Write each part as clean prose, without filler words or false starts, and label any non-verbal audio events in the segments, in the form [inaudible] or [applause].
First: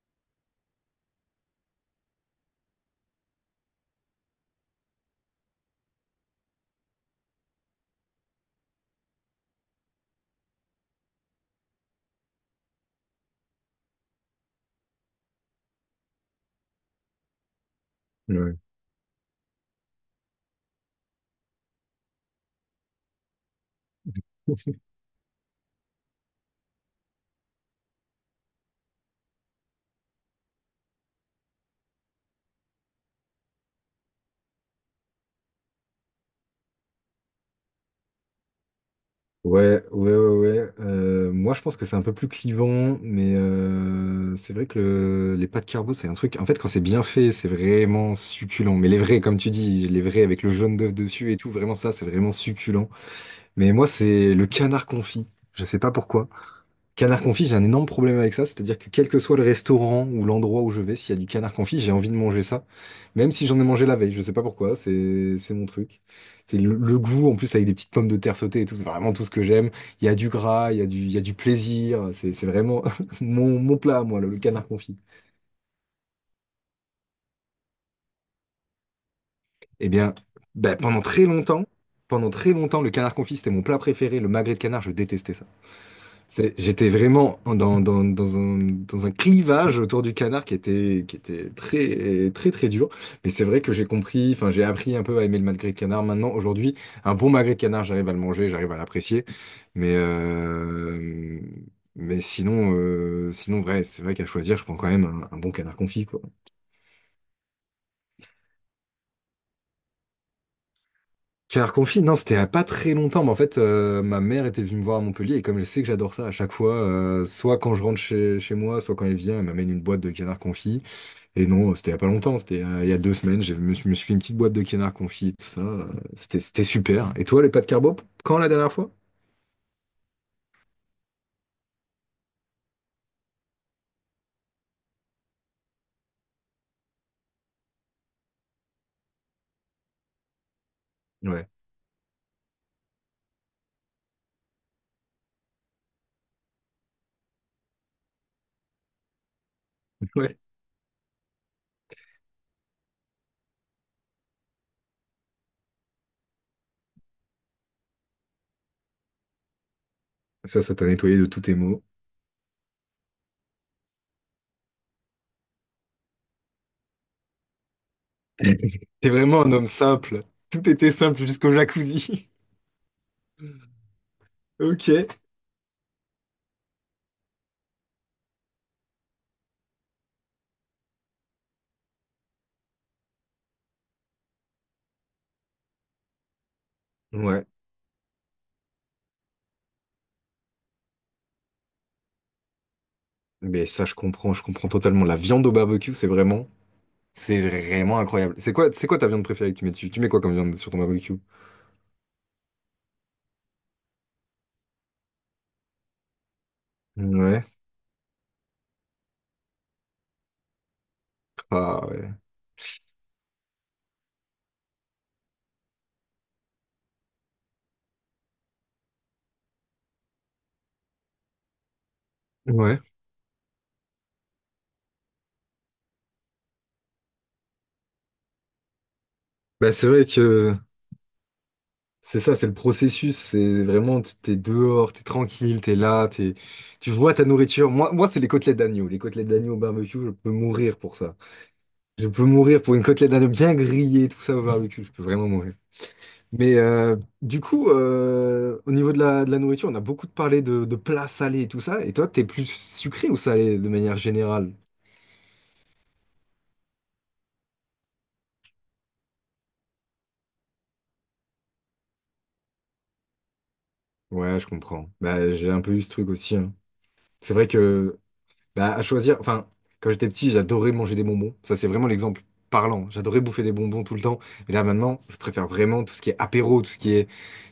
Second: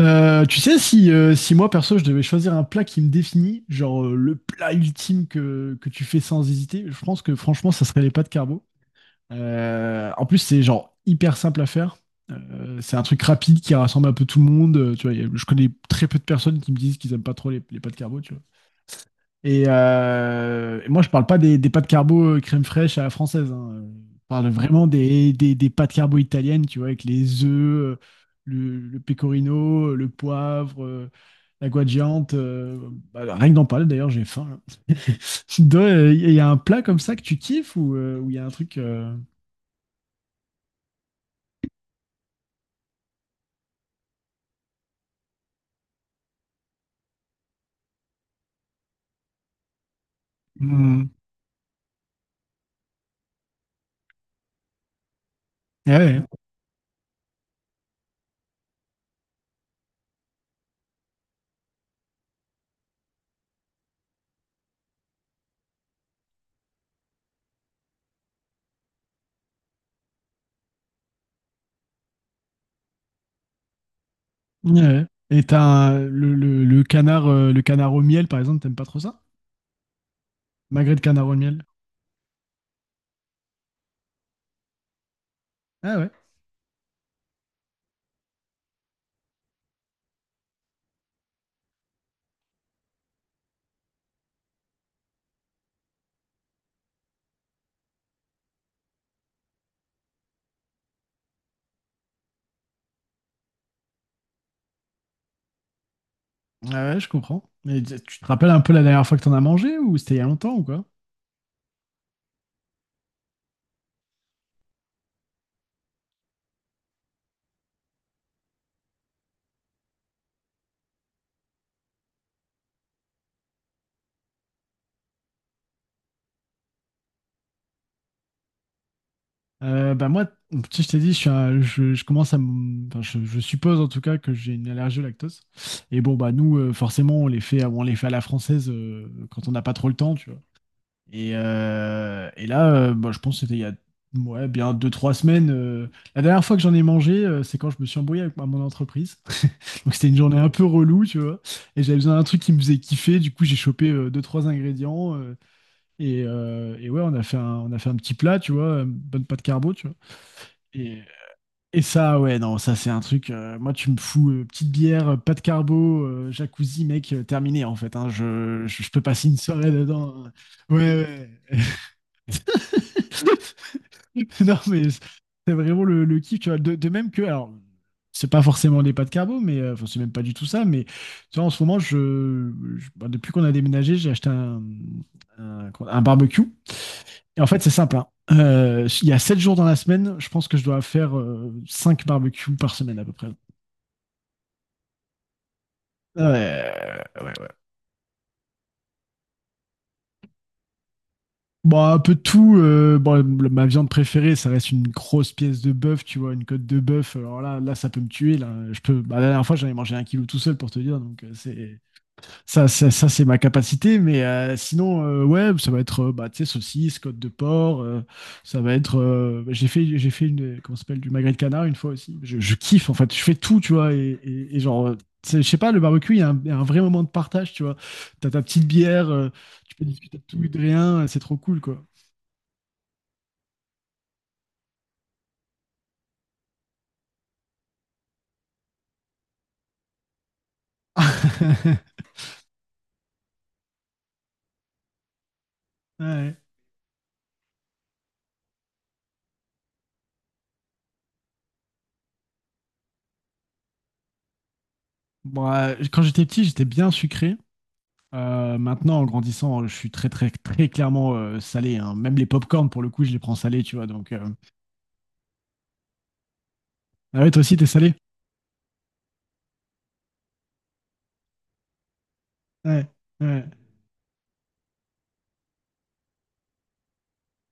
Tu sais, si, si moi perso je devais choisir un plat qui me définit, genre le plat ultime que tu fais sans hésiter, je pense que franchement ça serait les pâtes carbo. En plus c'est genre hyper simple à faire. C'est un truc rapide qui rassemble un peu tout le monde. Je connais très peu de personnes qui me disent qu'ils aiment pas trop les pâtes carbo, Ouais, et, moi, je parle pas des pâtes carbo crème fraîche à la française, hein. Je parle vraiment des pâtes carbo italiennes, tu vois, avec les œufs, le pecorino, le poivre, la guanciale. Bah, rien que d'en parler, d'ailleurs, j'ai faim. Là. [laughs] Il y a un plat comme ça que tu kiffes ou il y a un truc? ouais. Moi, je pense que c'est un peu plus clivant, mais c'est vrai que les pâtes carbo, c'est un truc. En fait, quand c'est bien fait, c'est vraiment succulent. Mais les vrais, comme tu dis, les vrais avec le jaune d'œuf Hmm, dessus et tout, vraiment ça, c'est vraiment succulent. Mais moi, c'est le canard confit. Je sais pas ouais, pourquoi. Canard confit, j'ai un énorme problème avec ça, c'est-à-dire que quel que soit le restaurant ou l'endroit où je vais, s'il y a du canard confit, j'ai envie de manger ça, même si j'en ai mangé la veille, je sais pas pourquoi, c'est mon truc. C'est le goût, en plus avec des petites pommes de terre sautées et tout, c'est vraiment tout ce que j'aime. Il y a du gras, il y a du plaisir, c'est vraiment [laughs] mon plat, à moi, le canard ouais, confit. ouais. Et le, le canard, le canard au miel, par exemple, t'aimes pas trop ça? Eh bien, ben, Magret de canard au miel. Pendant très longtemps, le canard confit, c'était mon plat préféré, le magret de canard, je détestais ça. Ah ouais. J'étais vraiment dans un clivage autour du canard qui était très, très, très dur. Mais c'est vrai que j'ai compris, enfin, j'ai appris un peu à aimer le magret de canard. Maintenant, aujourd'hui, un bon magret de canard, j'arrive à le manger, j'arrive à l'apprécier. Mais, euh, mais sinon, sinon, vrai, c'est vrai qu'à choisir, je prends quand même un bon canard confit, quoi. Ah ouais, je comprends. Mais tu te rappelles un peu la dernière fois que t'en as mangé ou c'était il y a longtemps ou quoi? Canard confit, non, c'était à pas très longtemps, mais en fait, ma mère était venue me voir à Montpellier, et comme elle sait que j'adore ça à chaque fois, soit quand je rentre chez moi, soit quand elle vient, elle m'amène une boîte de canard confit. Et non, c'était il y a pas longtemps, c'était il y a deux semaines, je me suis fait une petite boîte de canard confit, tout ça. C'était, c'était super. Et toi, les pâtes carbo, quand la dernière fois? Bah moi, si je t'ai dit, je commence enfin, je suppose en tout cas que j'ai une allergie au lactose. Et bon bah nous, forcément, on les fait à la française quand on n'a pas trop le temps, tu vois. Et, Ouais, bah, je pense que c'était il y a ouais, bien deux trois semaines. La dernière fois que j'en ai mangé, c'est quand je me suis embrouillé avec mon entreprise. [laughs] Donc c'était une ouais. journée un peu relou, tu vois. Et j'avais besoin d'un truc qui me faisait kiffer. Du coup, j'ai chopé deux trois ingrédients. Et, et ouais, on a fait un petit plat, tu vois, une bonne pâte carbo, tu vois. Ça t'a Et, nettoyé de tous tes et maux. ça, ouais, non, ça c'est un truc. Moi, tu me fous petite bière, pâte carbo, jacuzzi, mec, terminé en fait, hein. je, je, [laughs] je peux T'es passer une vraiment un homme soirée dedans. simple. Tout était simple Ouais, jusqu'au ouais. jacuzzi. [laughs] [laughs] Non, mais Ok. c'est vraiment le kiff, tu vois. De même que, alors, c'est pas forcément des pâtes carbo, mais enfin, c'est même pas du tout ça. Mais tu vois, en ce moment, bah, depuis qu'on a déménagé, j'ai acheté un barbecue. Et Ouais. en fait, c'est sympa. Il y a 7 jours dans la semaine, je pense que je dois faire 5 barbecues par semaine à peu près. Mais ça, je comprends totalement. La viande au barbecue, c'est vraiment. Ouais, ouais, C'est ouais. vraiment incroyable. C'est quoi ta viande préférée que tu mets dessus? Tu mets quoi comme viande sur ton barbecue? Bon, un peu de tout. Bon, ma viande préférée, ça reste une grosse pièce de bœuf, tu vois, une côte de bœuf. Alors Ouais. Ça peut me tuer. Là, je peux. Bah, la dernière fois, j'en ai mangé un kilo tout seul pour te dire. Donc, c'est Ah ouais. ça, c'est ma capacité, mais sinon, ouais, ça va être, bah, tu sais, saucisse, côte de porc, ça va être, bah, j'ai fait une, comment ça s'appelle, du magret de canard une fois aussi. Je Ouais. kiffe, en fait, je fais tout, tu vois, et genre, tu sais, je sais pas, le barbecue, il y a un vrai moment de partage, tu vois. T'as ta petite bière, Bah tu peux c'est vrai discuter de tout et que de rien, c'est trop cool, quoi. c'est ça, c'est le processus. C'est vraiment, t'es dehors, t'es tranquille, t'es là, t'es, tu vois ta nourriture. Moi, moi c'est les côtelettes d'agneau. Les côtelettes d'agneau au barbecue, je peux mourir pour ça. Je [laughs] peux mourir pour une côtelette d'agneau bien grillée, tout ça au barbecue. Je peux vraiment mourir. Ouais. Mais du coup, au niveau de de la nourriture, on a beaucoup parlé de plats salés et tout ça. Et toi, t'es plus sucré ou salé de manière générale? Bon, quand j'étais petit, j'étais bien sucré. Maintenant, en grandissant, je suis très, très, très clairement salé, hein. Même les pop-corn, pour le coup, je les prends salés, tu vois. Donc, Ouais, je comprends. Bah, j'ai un peu eu ce truc aussi. Hein. Ah ouais, C'est toi vrai aussi, t'es salé? que, bah, à choisir, enfin, quand j'étais petit, j'adorais manger des bonbons. Ça, c'est vraiment l'exemple Ouais, parlant. J'adorais ouais. bouffer des bonbons tout le temps. Et là, maintenant, je préfère vraiment tout ce qui est apéro, tout ce qui est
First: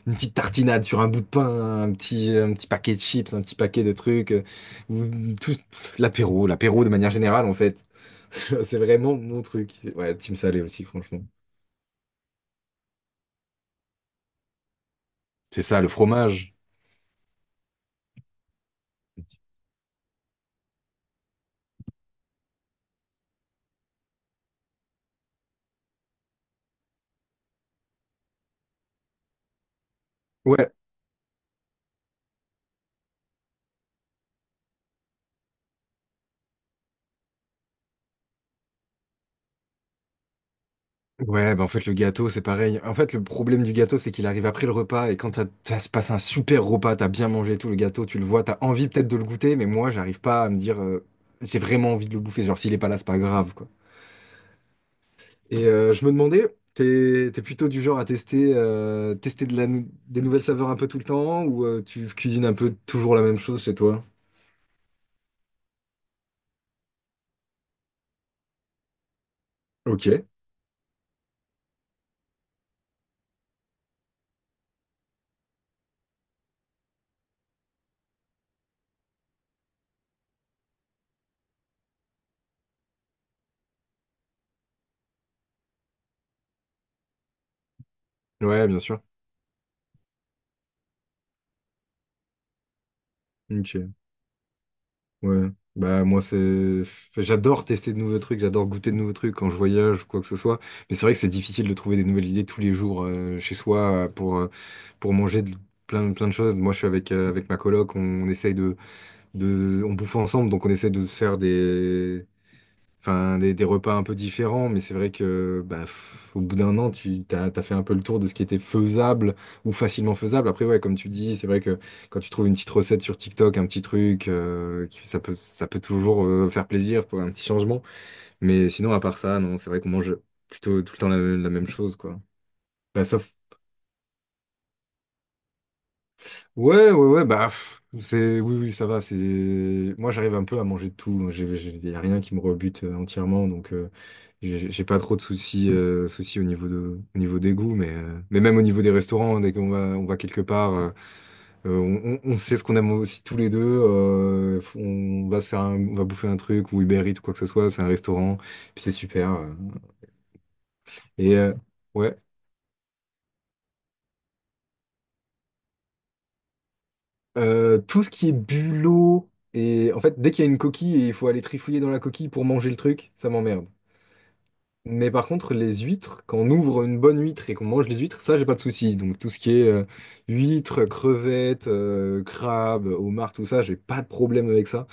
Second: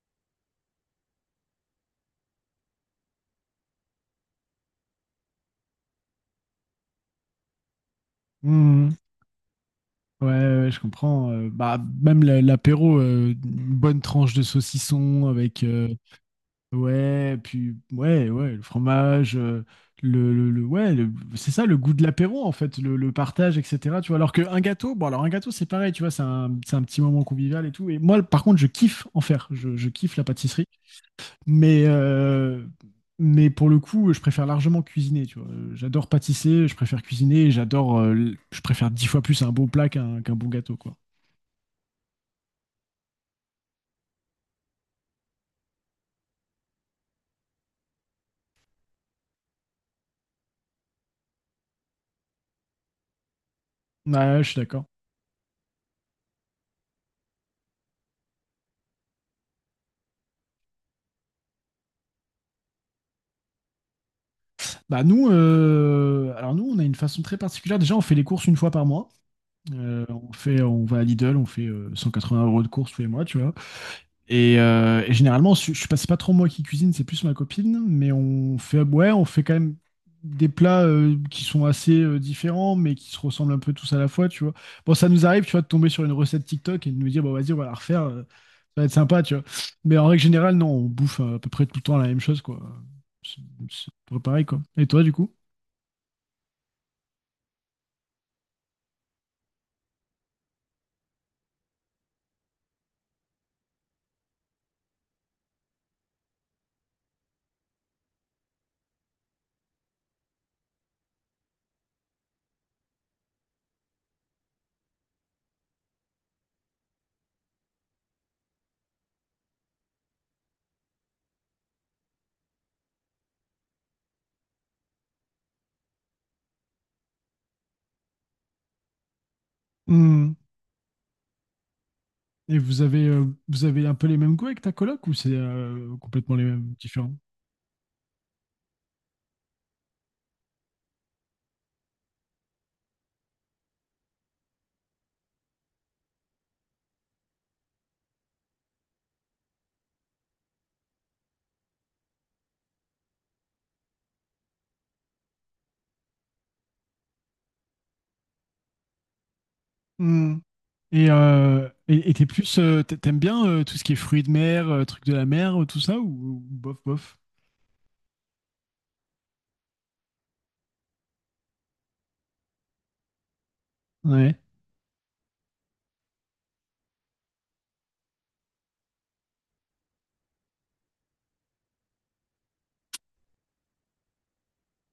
une petite tartinade sur un bout de pain, un petit paquet de chips, un petit paquet de trucs. Ou tout pff, l'apéro, l'apéro de manière générale, en fait. [laughs] C'est Mhm. vraiment mon truc. Ouais, Ouais, team salé ouais, je aussi, franchement. comprends. Bah, même l'apéro, une bonne tranche de saucisson C'est avec. ça, euh, le fromage. Ouais, puis, ouais, ouais, le fromage. Ouais, c'est ça, le goût de l'apéro, en fait, le partage, etc. Tu vois, alors qu'un gâteau, bon, alors un gâteau, c'est pareil, tu vois, c'est un petit moment convivial et tout. Et moi, par contre, je kiffe en faire. Je kiffe la pâtisserie. Ouais. Mais, mais pour le coup, je préfère largement cuisiner, tu vois. J'adore pâtisser, je préfère cuisiner, et j'adore, je préfère dix fois plus un bon plat qu'un bon gâteau, quoi. Ouais, bah en fait, le gâteau, c'est pareil. En fait, le problème du gâteau, c'est qu'il arrive après le repas. Et quand ça se passe un super repas, t'as bien mangé et tout, le gâteau, tu le vois, t'as envie peut-être de le goûter, mais moi, j'arrive pas à me dire, j'ai vraiment envie de le bouffer. Genre, s'il est pas là, c'est pas grave, quoi. Ouais, je suis d'accord. Et je me demandais, t'es plutôt du genre à tester, tester de la des nouvelles saveurs un peu tout le temps, ou tu cuisines un peu toujours la même chose chez toi? Bah nous, on a une façon très particulière. Déjà, on fait les courses une fois par mois. Ok. On va à Lidl, on fait 180 € de courses tous les mois, tu vois. Et, et généralement, je passe pas trop moi qui cuisine, c'est plus ma copine, mais on fait, ouais, on fait quand même des plats qui sont assez différents, mais qui se ressemblent un peu tous à la fois, tu vois. Bon, ça nous arrive, tu vois, de tomber sur une recette TikTok et de nous dire, bon, vas-y, on va la refaire, Ouais, bien ça va être sûr. sympa, tu vois. Mais en règle générale, non, on bouffe à peu près tout le temps la même chose, quoi. C'est c'est Ok. à peu près pareil, quoi. Et toi, du coup? Ouais, bah moi c'est, enfin, j'adore tester de nouveaux trucs, j'adore goûter de nouveaux trucs quand je voyage ou quoi que ce soit. Mais c'est vrai que c'est difficile de trouver des nouvelles idées tous les jours chez soi pour manger plein plein de choses. Moi je suis avec avec ma coloc, on essaye on bouffe ensemble, donc on essaye de se faire des Enfin, des repas un peu différents, mais c'est vrai que bah, au bout d'un an, t'as fait un peu le tour de ce qui était faisable ou facilement faisable. Après, ouais, comme tu dis, c'est vrai que quand tu trouves une petite recette sur TikTok, un petit truc, qui- ça peut toujours faire plaisir pour un petit changement. Mais sinon, à part ça, non, c'est vrai qu'on mange Hmm. plutôt tout le temps la même chose, quoi. Et Bah, sauf vous avez un peu les mêmes goûts avec ta coloc ou c'est complètement les mêmes, Ouais, ouais, différents? ouais, bah, pff, c'est, oui, oui, ça va, c'est, moi, j'arrive un peu à manger de tout, il y a rien qui me rebute entièrement, donc, j'ai pas trop de soucis, au niveau de, au niveau des goûts, mais même au niveau des restaurants, hein, dès qu'on va, on va quelque part, on, on sait ce qu'on aime aussi tous les deux, on va se faire on va bouffer un truc, ou Uber Eats, ou quoi que ce soit, c'est un restaurant, puis c'est super, Et et, euh, euh, et- et ouais. t'es plus, t'aimes bien tout ce qui est fruits de mer, trucs de la mer, tout ça, ou bof, bof? Tout ce qui est bulot, et en fait, dès qu'il y a une coquille et il faut aller trifouiller dans la coquille pour manger le truc, ça m'emmerde. Ouais, Mais par contre, les huîtres, quand on ouvre une bonne huître et qu'on mange les huîtres, ça, j'ai pas de souci. Donc, tout ce qui est huîtres, crevettes, crabes, homards, tout ça, j'ai pas de problème avec ça.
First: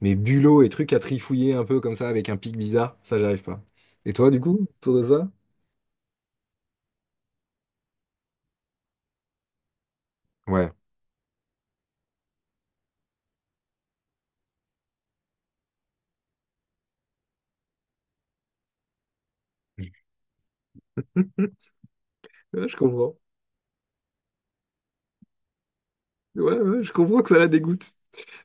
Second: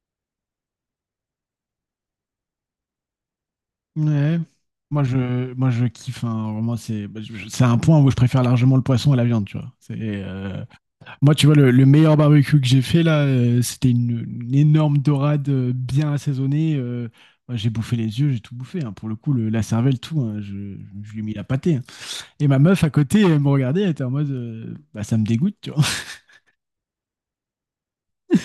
Mais bulot et trucs à trifouiller un peu comme ça avec un pic bizarre, ça, j'arrive pas. Et toi, ouais. du coup, autour de ça? Moi, je kiffe, hein. Vraiment, c'est, bah, c'est un point où je préfère largement le poisson à la viande, tu vois. Ouais. Moi, tu vois, le meilleur barbecue que j'ai fait là, c'était une énorme dorade bien assaisonnée. Moi, j'ai bouffé les yeux, j'ai tout bouffé, hein. Pour le coup, la cervelle, tout, hein. Je lui ai mis la [laughs] pâtée, hein. Et ma Ouais, je meuf à comprends. côté, elle me regardait, elle était en mode, bah, ça me dégoûte, tu vois. Ouais, ouais, je comprends que ça la dégoûte.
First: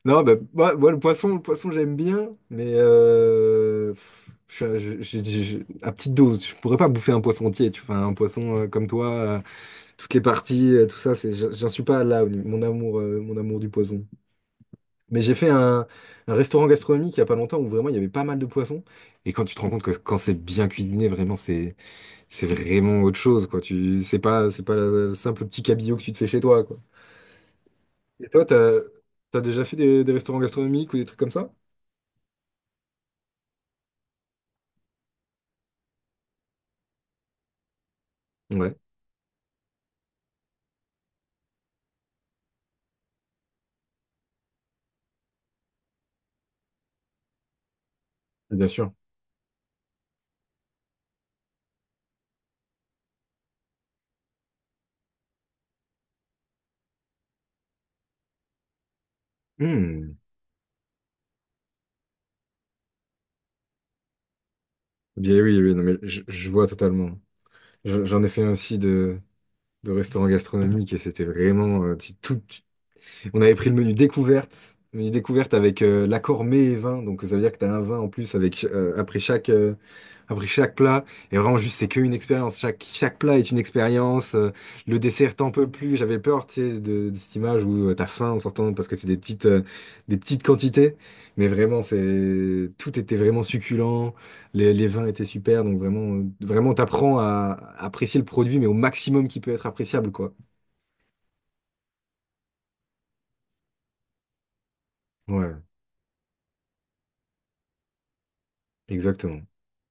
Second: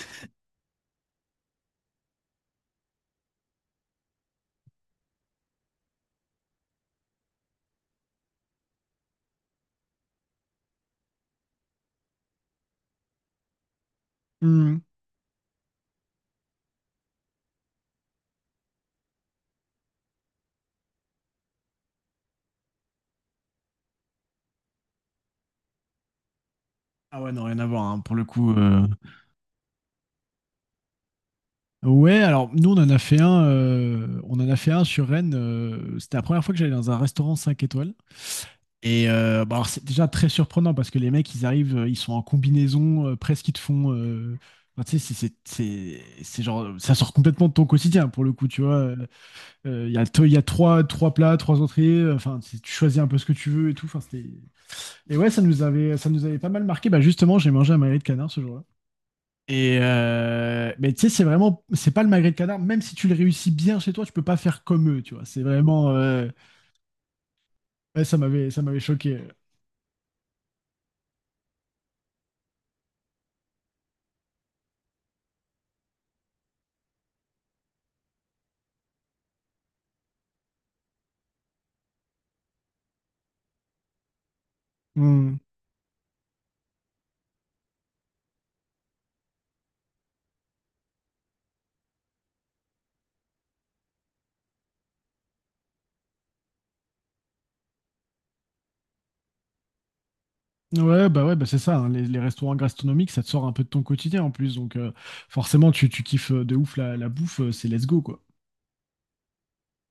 Non, bah, moi, moi, le poisson, j'aime bien, mais pff, je- à petite dose. Je pourrais pas bouffer un poisson entier, tu vois. Enfin, un poisson comme toi, toutes les parties, tout ça, c'est, j'en suis pas là, mon amour du poisson. [laughs] Mais j'ai fait un restaurant gastronomique il y a pas longtemps où vraiment il y avait pas mal de poissons. Et quand tu te rends compte que quand c'est bien cuisiné, vraiment, c'est vraiment autre chose, quoi. Tu, c'est pas le simple petit cabillaud que tu te fais chez toi, quoi. Ah ouais, non, rien à voir, hein, pour le Et toi, coup. t'as, t'as déjà fait des restaurants gastronomiques ou des trucs comme ça? Ouais, alors nous, on en a fait un, on en a fait un sur Rennes. C'était la première fois que j'allais dans un restaurant 5 étoiles. Ouais. Et bah, alors, c'est déjà très surprenant parce que les mecs, ils arrivent, ils sont en combinaison, presque ils te font. Enfin, tu sais, c'est genre. Ça sort complètement de ton quotidien, pour le coup, tu Bien vois. sûr. Il y a, il y a trois, trois plats, trois entrées. Enfin, tu choisis un peu ce que tu veux et tout. Enfin, c'était... Et ouais, ça nous avait pas mal marqué. Bah, justement, j'ai mangé un magret de canard ce jour-là. Et Hmm. euh, mais tu sais, c'est vraiment, c'est pas le magret de canard. Même si tu le réussis bien chez toi, tu peux pas faire comme eux, tu vois. Bien C'est oui, oui, non, vraiment, mais je vois totalement. ouais, J'en ai fait un ça m'avait aussi choqué. De restaurant gastronomique et c'était vraiment on avait pris le menu découverte avec l'accord mets et vin. Donc ça veut dire que tu as un vin en plus avec après chaque après chaque plat, et vraiment juste c'est qu'une expérience, chaque, chaque plat est une expérience, le Hmm. dessert t'en peux plus, j'avais peur tu sais, de cette image où t'as faim en sortant parce que c'est des petites quantités, mais vraiment c'est tout était vraiment succulent, les vins étaient super, donc vraiment, vraiment t'apprends à apprécier le produit mais au maximum qui peut être appréciable quoi. Ouais, bah c'est ça, hein. Les restaurants gastronomiques, ça te sort un peu de ton quotidien en plus, donc Ouais, forcément, tu kiffes de ouf la, la bouffe. C'est let's go, quoi. exactement.